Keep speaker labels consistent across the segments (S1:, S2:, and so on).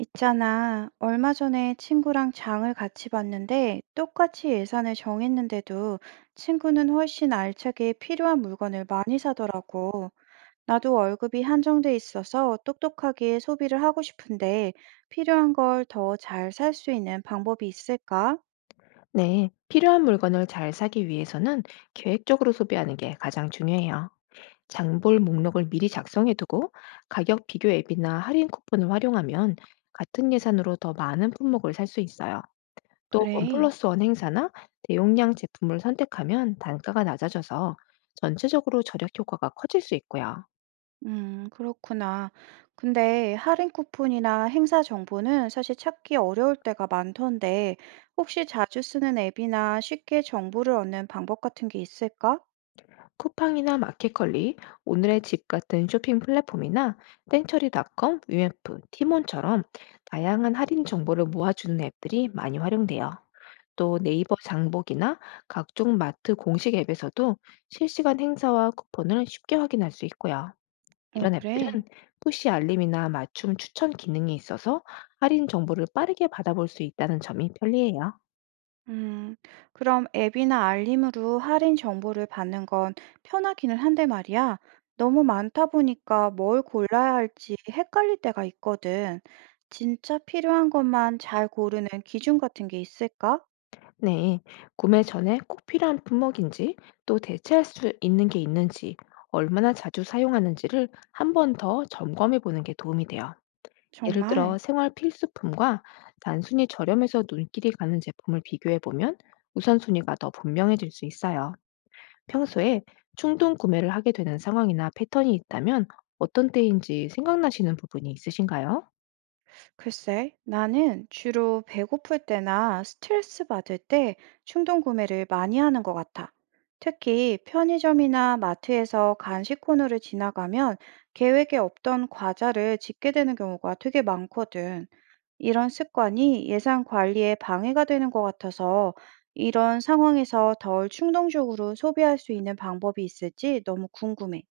S1: 있잖아, 얼마 전에 친구랑 장을 같이 봤는데 똑같이 예산을 정했는데도 친구는 훨씬 알차게 필요한 물건을 많이 사더라고. 나도 월급이 한정돼 있어서 똑똑하게 소비를 하고 싶은데 필요한 걸 더 잘 살 수 있는 방법이 있을까?
S2: 네, 필요한 물건을 잘 사기 위해서는 계획적으로 소비하는 게 가장 중요해요. 장볼 목록을 미리 작성해 두고 가격 비교 앱이나 할인 쿠폰을 활용하면 같은 예산으로 더 많은 품목을 살 수 있어요. 또
S1: 그래.
S2: 원플러스 원 행사나 대용량 제품을 선택하면 단가가 낮아져서 전체적으로 절약 효과가 커질 수 있고요.
S1: 그렇구나. 근데 할인 쿠폰이나 행사 정보는 사실 찾기 어려울 때가 많던데, 혹시 자주 쓰는 앱이나 쉽게 정보를 얻는 방법 같은 게 있을까?
S2: 쿠팡이나 마켓컬리, 오늘의 집 같은 쇼핑 플랫폼이나 땡처리닷컴, 위메프, 티몬처럼 다양한 할인 정보를 모아주는 앱들이 많이 활용돼요. 또 네이버 장복이나 각종 마트 공식 앱에서도 실시간 행사와 쿠폰을 쉽게 확인할 수 있고요.
S1: 어,
S2: 이런
S1: 그래.
S2: 앱들은 푸시 알림이나 맞춤 추천 기능이 있어서 할인 정보를 빠르게 받아볼 수 있다는 점이 편리해요.
S1: 음, 그럼 앱이나 알림으로 할인 정보를 받는 건 편하기는 한데 말이야. 너무 많다 보니까 뭘 골라야 할지 헷갈릴 때가 있거든. 진짜 필요한 것만 잘 고르는 기준 같은 게 있을까?
S2: 네, 구매 전에 꼭 필요한 품목인지 또 대체할 수 있는 게 있는지 얼마나 자주 사용하는지를 한 번 더 점검해 보는 게 도움이 돼요. 예를
S1: 정말.
S2: 들어 생활 필수품과 단순히 저렴해서 눈길이 가는 제품을 비교해 보면 우선순위가 더 분명해질 수 있어요. 평소에 충동 구매를 하게 되는 상황이나 패턴이 있다면 어떤 때인지 생각나시는 부분이 있으신가요?
S1: 글쎄, 나는 주로 배고플 때나 스트레스 받을 때 충동 구매를 많이 하는 것 같아. 특히 편의점이나 마트에서 간식 코너를 지나가면 계획에 없던 과자를 집게 되는 경우가 되게 많거든. 이런 습관이 예산 관리에 방해가 되는 것 같아서 이런 상황에서 덜 충동적으로 소비할 수 있는 방법이 있을지 너무 궁금해.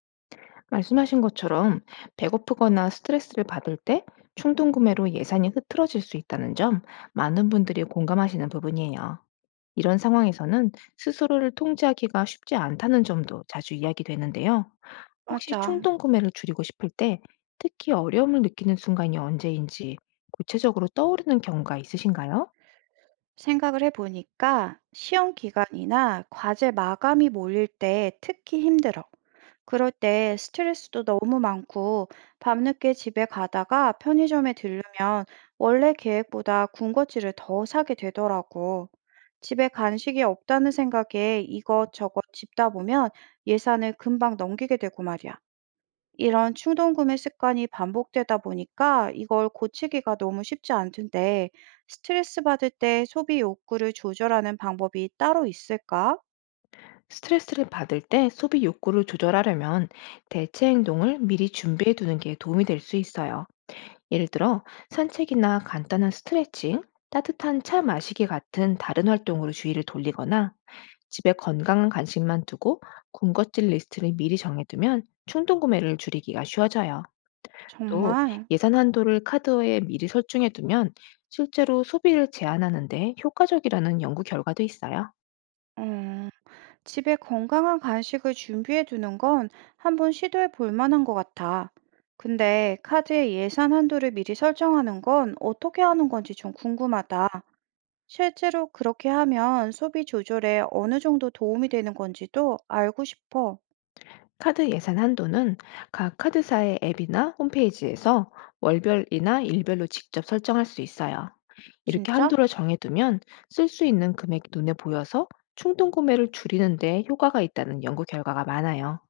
S2: 말씀하신 것처럼 배고프거나 스트레스를 받을 때 충동 구매로 예산이 흐트러질 수 있다는 점, 많은 분들이 공감하시는 부분이에요. 이런 상황에서는 스스로를 통제하기가 쉽지 않다는 점도 자주 이야기되는데요. 혹시
S1: 맞아.
S2: 충동 구매를 줄이고 싶을 때 특히 어려움을 느끼는 순간이 언제인지 구체적으로 떠오르는 경우가 있으신가요?
S1: 생각을 해보니까 시험 기간이나 과제 마감이 몰릴 때 특히 힘들어. 그럴 때 스트레스도 너무 많고 밤늦게 집에 가다가 편의점에 들르면 원래 계획보다 군것질을 더 사게 되더라고. 집에 간식이 없다는 생각에 이것저것 집다 보면 예산을 금방 넘기게 되고 말이야. 이런 충동 구매 습관이 반복되다 보니까 이걸 고치기가 너무 쉽지 않던데, 스트레스 받을 때 소비 욕구를 조절하는 방법이 따로 있을까?
S2: 스트레스를 받을 때 소비 욕구를 조절하려면 대체 행동을 미리 준비해 두는 게 도움이 될 수 있어요. 예를 들어 산책이나 간단한 스트레칭, 따뜻한 차 마시기 같은 다른 활동으로 주의를 돌리거나 집에 건강한 간식만 두고 군것질 리스트를 미리 정해두면 충동 구매를 줄이기가 쉬워져요. 또
S1: 정말,
S2: 예산 한도를 카드에 미리 설정해두면 실제로 소비를 제한하는데 효과적이라는 연구 결과도 있어요.
S1: 음, 집에 건강한 간식을 준비해 두는 건 한번 시도해 볼 만한 것 같아. 근데 카드의 예산 한도를 미리 설정하는 건 어떻게 하는 건지 좀 궁금하다. 실제로 그렇게 하면 소비 조절에 어느 정도 도움이 되는 건지도 알고 싶어.
S2: 카드 예산 한도는 각 카드사의 앱이나 홈페이지에서 월별이나 일별로 직접 설정할 수 있어요. 이렇게
S1: 진짜?
S2: 한도를 정해두면 쓸 수 있는 금액이 눈에 보여서 충동 구매를 줄이는 데 효과가 있다는 연구 결과가 많아요.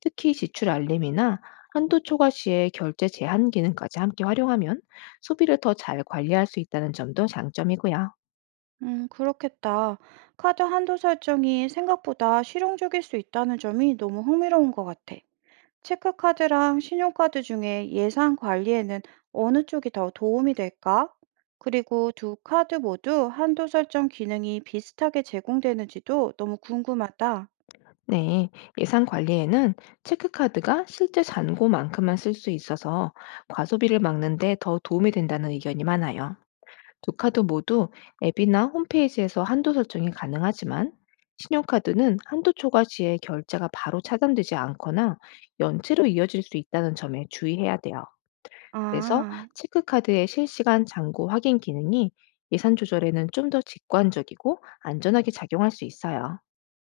S2: 특히 지출 알림이나 한도 초과 시에 결제 제한 기능까지 함께 활용하면 소비를 더 잘 관리할 수 있다는 점도 장점이고요.
S1: 그렇겠다. 카드 한도 설정이 생각보다 실용적일 수 있다는 점이 너무 흥미로운 것 같아. 체크카드랑 신용카드 중에 예산 관리에는 어느 쪽이 더 도움이 될까? 그리고 두 카드 모두 한도 설정 기능이 비슷하게 제공되는지도 너무 궁금하다.
S2: 네, 예산 관리에는 체크카드가 실제 잔고만큼만 쓸 수 있어서 과소비를 막는데 더 도움이 된다는 의견이 많아요. 두 카드 모두 앱이나 홈페이지에서 한도 설정이 가능하지만 신용카드는 한도 초과 시에 결제가 바로 차단되지 않거나 연체로 이어질 수 있다는 점에 주의해야 돼요. 그래서
S1: 아,
S2: 체크카드의 실시간 잔고 확인 기능이 예산 조절에는 좀 더 직관적이고 안전하게 작용할 수 있어요.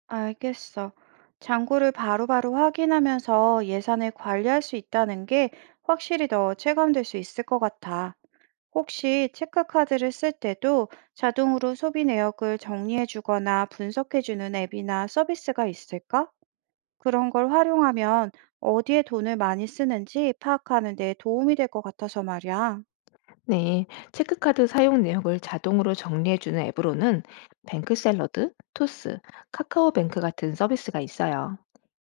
S1: 알겠어. 잔고를 바로바로 확인하면서 예산을 관리할 수 있다는 게 확실히 더 체감될 수 있을 것 같아. 혹시 체크카드를 쓸 때도 자동으로 소비 내역을 정리해 주거나 분석해 주는 앱이나 서비스가 있을까? 그런 걸 활용하면 어디에 돈을 많이 쓰는지 파악하는 데 도움이 될 것 같아서 말이야.
S2: 네, 체크카드 사용 내역을 자동으로 정리해주는 앱으로는 뱅크샐러드, 토스, 카카오뱅크 같은 서비스가 있어요.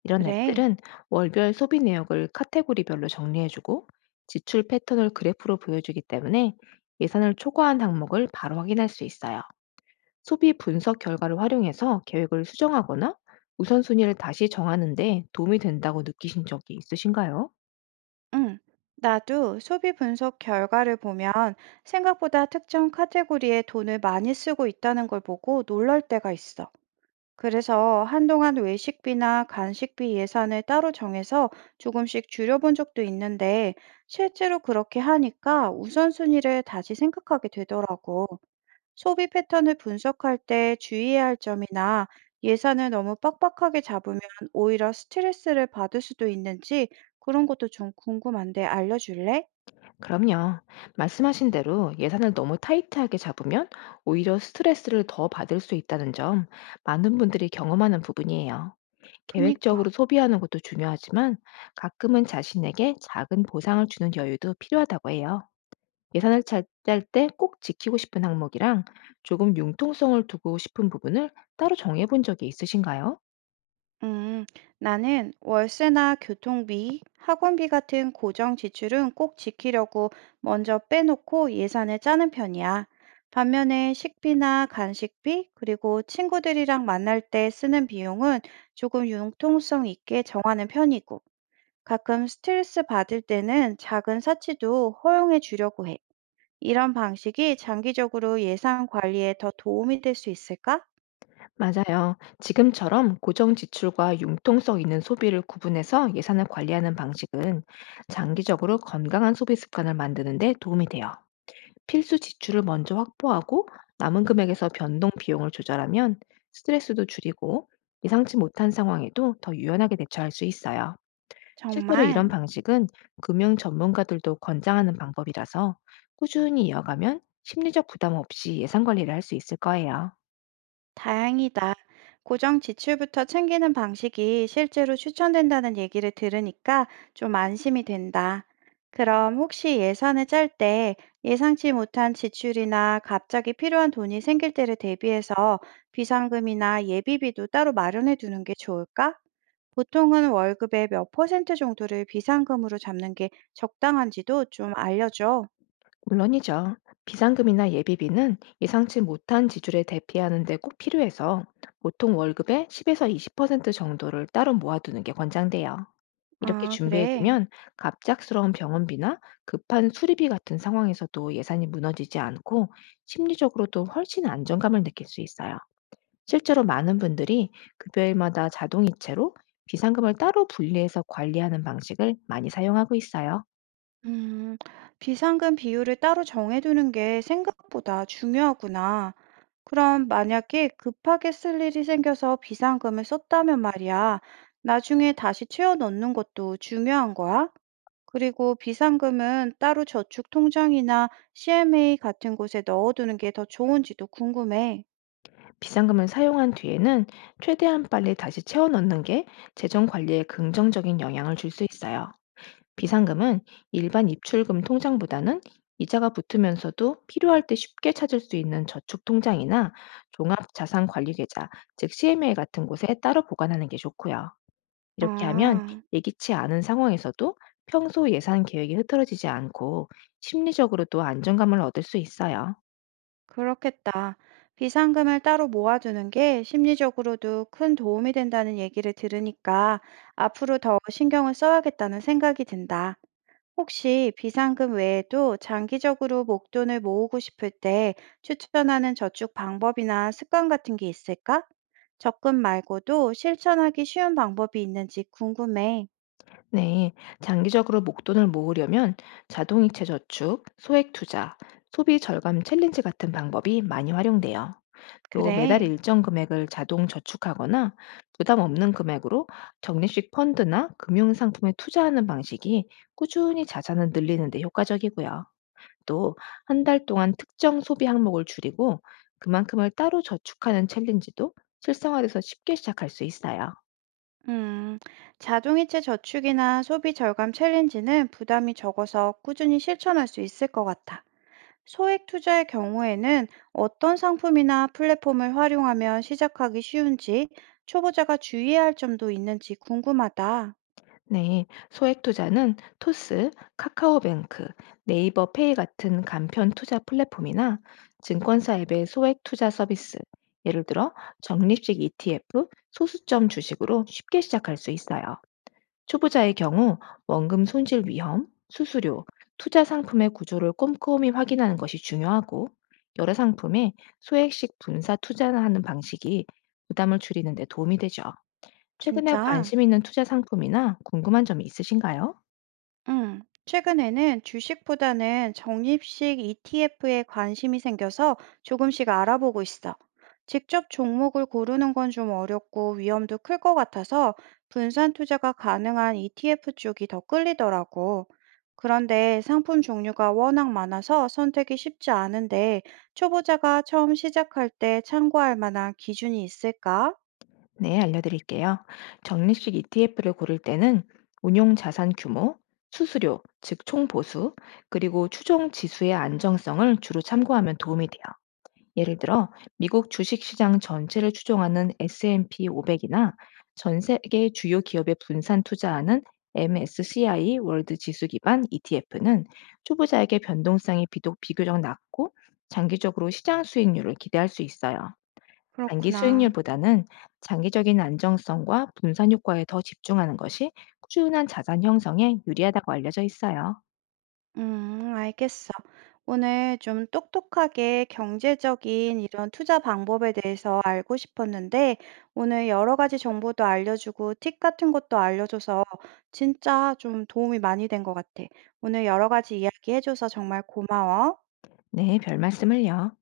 S2: 이런
S1: 그래.
S2: 앱들은 월별 소비 내역을 카테고리별로 정리해주고 지출 패턴을 그래프로 보여주기 때문에 예산을 초과한 항목을 바로 확인할 수 있어요. 소비 분석 결과를 활용해서 계획을 수정하거나 우선순위를 다시 정하는 데 도움이 된다고 느끼신 적이 있으신가요?
S1: 응. 나도 소비 분석 결과를 보면 생각보다 특정 카테고리에 돈을 많이 쓰고 있다는 걸 보고 놀랄 때가 있어. 그래서 한동안 외식비나 간식비 예산을 따로 정해서 조금씩 줄여본 적도 있는데 실제로 그렇게 하니까 우선순위를 다시 생각하게 되더라고. 소비 패턴을 분석할 때 주의해야 할 점이나 예산을 너무 빡빡하게 잡으면 오히려 스트레스를 받을 수도 있는지 그런 것도 좀 궁금한데 알려줄래?
S2: 그럼요. 말씀하신 대로 예산을 너무 타이트하게 잡으면 오히려 스트레스를 더 받을 수 있다는 점, 많은 분들이 경험하는 부분이에요.
S1: 그니까.
S2: 계획적으로 소비하는 것도 중요하지만 가끔은 자신에게 작은 보상을 주는 여유도 필요하다고 해요. 예산을 짤 때 꼭 지키고 싶은 항목이랑 조금 융통성을 두고 싶은 부분을 따로 정해본 적이 있으신가요?
S1: 음, 나는 월세나 교통비, 학원비 같은 고정 지출은 꼭 지키려고 먼저 빼놓고 예산을 짜는 편이야. 반면에 식비나 간식비, 그리고 친구들이랑 만날 때 쓰는 비용은 조금 융통성 있게 정하는 편이고, 가끔 스트레스 받을 때는 작은 사치도 허용해 주려고 해. 이런 방식이 장기적으로 예산 관리에 더 도움이 될 수 있을까?
S2: 맞아요. 지금처럼 고정 지출과 융통성 있는 소비를 구분해서 예산을 관리하는 방식은 장기적으로 건강한 소비 습관을 만드는 데 도움이 돼요. 필수 지출을 먼저 확보하고 남은 금액에서 변동 비용을 조절하면 스트레스도 줄이고 예상치 못한 상황에도 더 유연하게 대처할 수 있어요. 실제로 이런
S1: 정말.
S2: 방식은 금융 전문가들도 권장하는 방법이라서 꾸준히 이어가면 심리적 부담 없이 예산 관리를 할 수 있을 거예요.
S1: 다행이다. 고정 지출부터 챙기는 방식이 실제로 추천된다는 얘기를 들으니까 좀 안심이 된다. 그럼 혹시 예산을 짤 때 예상치 못한 지출이나 갑자기 필요한 돈이 생길 때를 대비해서 비상금이나 예비비도 따로 마련해 두는 게 좋을까? 보통은 월급의 몇 퍼센트 정도를 비상금으로 잡는 게 적당한지도 좀 알려줘.
S2: 물론이죠. 비상금이나 예비비는 예상치 못한 지출에 대피하는 데 꼭 필요해서 보통 월급의 10에서 20% 정도를 따로 모아두는 게 권장돼요. 이렇게
S1: 아, 그래.
S2: 준비해두면 갑작스러운 병원비나 급한 수리비 같은 상황에서도 예산이 무너지지 않고 심리적으로도 훨씬 안정감을 느낄 수 있어요. 실제로 많은 분들이 급여일마다 자동이체로 비상금을 따로 분리해서 관리하는 방식을 많이 사용하고 있어요.
S1: 음, 비상금 비율을 따로 정해두는 게 생각보다 중요하구나. 그럼 만약에 급하게 쓸 일이 생겨서 비상금을 썼다면 말이야, 나중에 다시 채워 넣는 것도 중요한 거야? 그리고 비상금은 따로 저축 통장이나 CMA 같은 곳에 넣어두는 게 더 좋은지도 궁금해.
S2: 비상금을 사용한 뒤에는 최대한 빨리 다시 채워 넣는 게 재정 관리에 긍정적인 영향을 줄 수 있어요. 비상금은 일반 입출금 통장보다는 이자가 붙으면서도 필요할 때 쉽게 찾을 수 있는 저축 통장이나 종합 자산 관리 계좌, 즉 CMA 같은 곳에 따로 보관하는 게 좋고요. 이렇게 하면
S1: 아.
S2: 예기치 않은 상황에서도 평소 예산 계획이 흐트러지지 않고 심리적으로도 안정감을 얻을 수 있어요.
S1: 그렇겠다. 비상금을 따로 모아두는 게 심리적으로도 큰 도움이 된다는 얘기를 들으니까 앞으로 더 신경을 써야겠다는 생각이 든다. 혹시 비상금 외에도 장기적으로 목돈을 모으고 싶을 때 추천하는 저축 방법이나 습관 같은 게 있을까? 적금 말고도 실천하기 쉬운 방법이 있는지 궁금해.
S2: 네, 장기적으로 목돈을 모으려면 자동이체 저축, 소액 투자, 소비 절감 챌린지 같은 방법이 많이 활용돼요. 또 매달
S1: 그래.
S2: 일정 금액을 자동 저축하거나 부담 없는 금액으로 적립식 펀드나 금융 상품에 투자하는 방식이 꾸준히 자산을 늘리는 데 효과적이고요. 또 한 달 동안 특정 소비 항목을 줄이고 그만큼을 따로 저축하는 챌린지도 실생활에서 쉽게 시작할 수 있어요.
S1: 음, 자동이체 저축이나 소비 절감 챌린지는 부담이 적어서 꾸준히 실천할 수 있을 것 같아. 소액 투자의 경우에는 어떤 상품이나 플랫폼을 활용하면 시작하기 쉬운지, 초보자가 주의해야 할 점도 있는지 궁금하다.
S2: 네, 소액 투자는 토스, 카카오뱅크, 네이버 페이 같은 간편 투자 플랫폼이나 증권사 앱의 소액 투자 서비스, 예를 들어 적립식 ETF, 소수점 주식으로 쉽게 시작할 수 있어요. 초보자의 경우 원금 손실 위험, 수수료, 투자 상품의 구조를 꼼꼼히 확인하는 것이 중요하고 여러 상품에 소액식 분사 투자하는 방식이 부담을 줄이는 데 도움이 되죠. 최근에
S1: 진짜.
S2: 관심 있는 투자 상품이나 궁금한 점이 있으신가요?
S1: 최근에는 주식보다는 적립식 ETF에 관심이 생겨서 조금씩 알아보고 있어. 직접 종목을 고르는 건 좀 어렵고 위험도 클 것 같아서 분산 투자가 가능한 ETF 쪽이 더 끌리더라고. 그런데 상품 종류가 워낙 많아서 선택이 쉽지 않은데 초보자가 처음 시작할 때 참고할 만한 기준이 있을까?
S2: 네, 알려드릴게요. 적립식 ETF를 고를 때는 운용 자산 규모, 수수료, 즉 총보수, 그리고 추종 지수의 안정성을 주로 참고하면 도움이 돼요. 예를 들어 미국 주식시장 전체를 추종하는 S&P 500이나 전 세계 주요 기업에 분산 투자하는 MSCI 월드 지수 기반 ETF는 초보자에게 변동성이 비독 비교적 낮고 장기적으로 시장 수익률을 기대할 수 있어요. 단기
S1: 그렇구나.
S2: 수익률보다는 장기적인 안정성과 분산 효과에 더 집중하는 것이 꾸준한 자산 형성에 유리하다고 알려져 있어요.
S1: 알겠어. 오늘 좀 똑똑하게 경제적인 이런 투자 방법에 대해서 알고 싶었는데, 오늘 여러 가지 정보도 알려주고, 팁 같은 것도 알려줘서 진짜 좀 도움이 많이 된 것 같아. 오늘 여러 가지 이야기 해줘서 정말 고마워.
S2: 네, 별 말씀을요.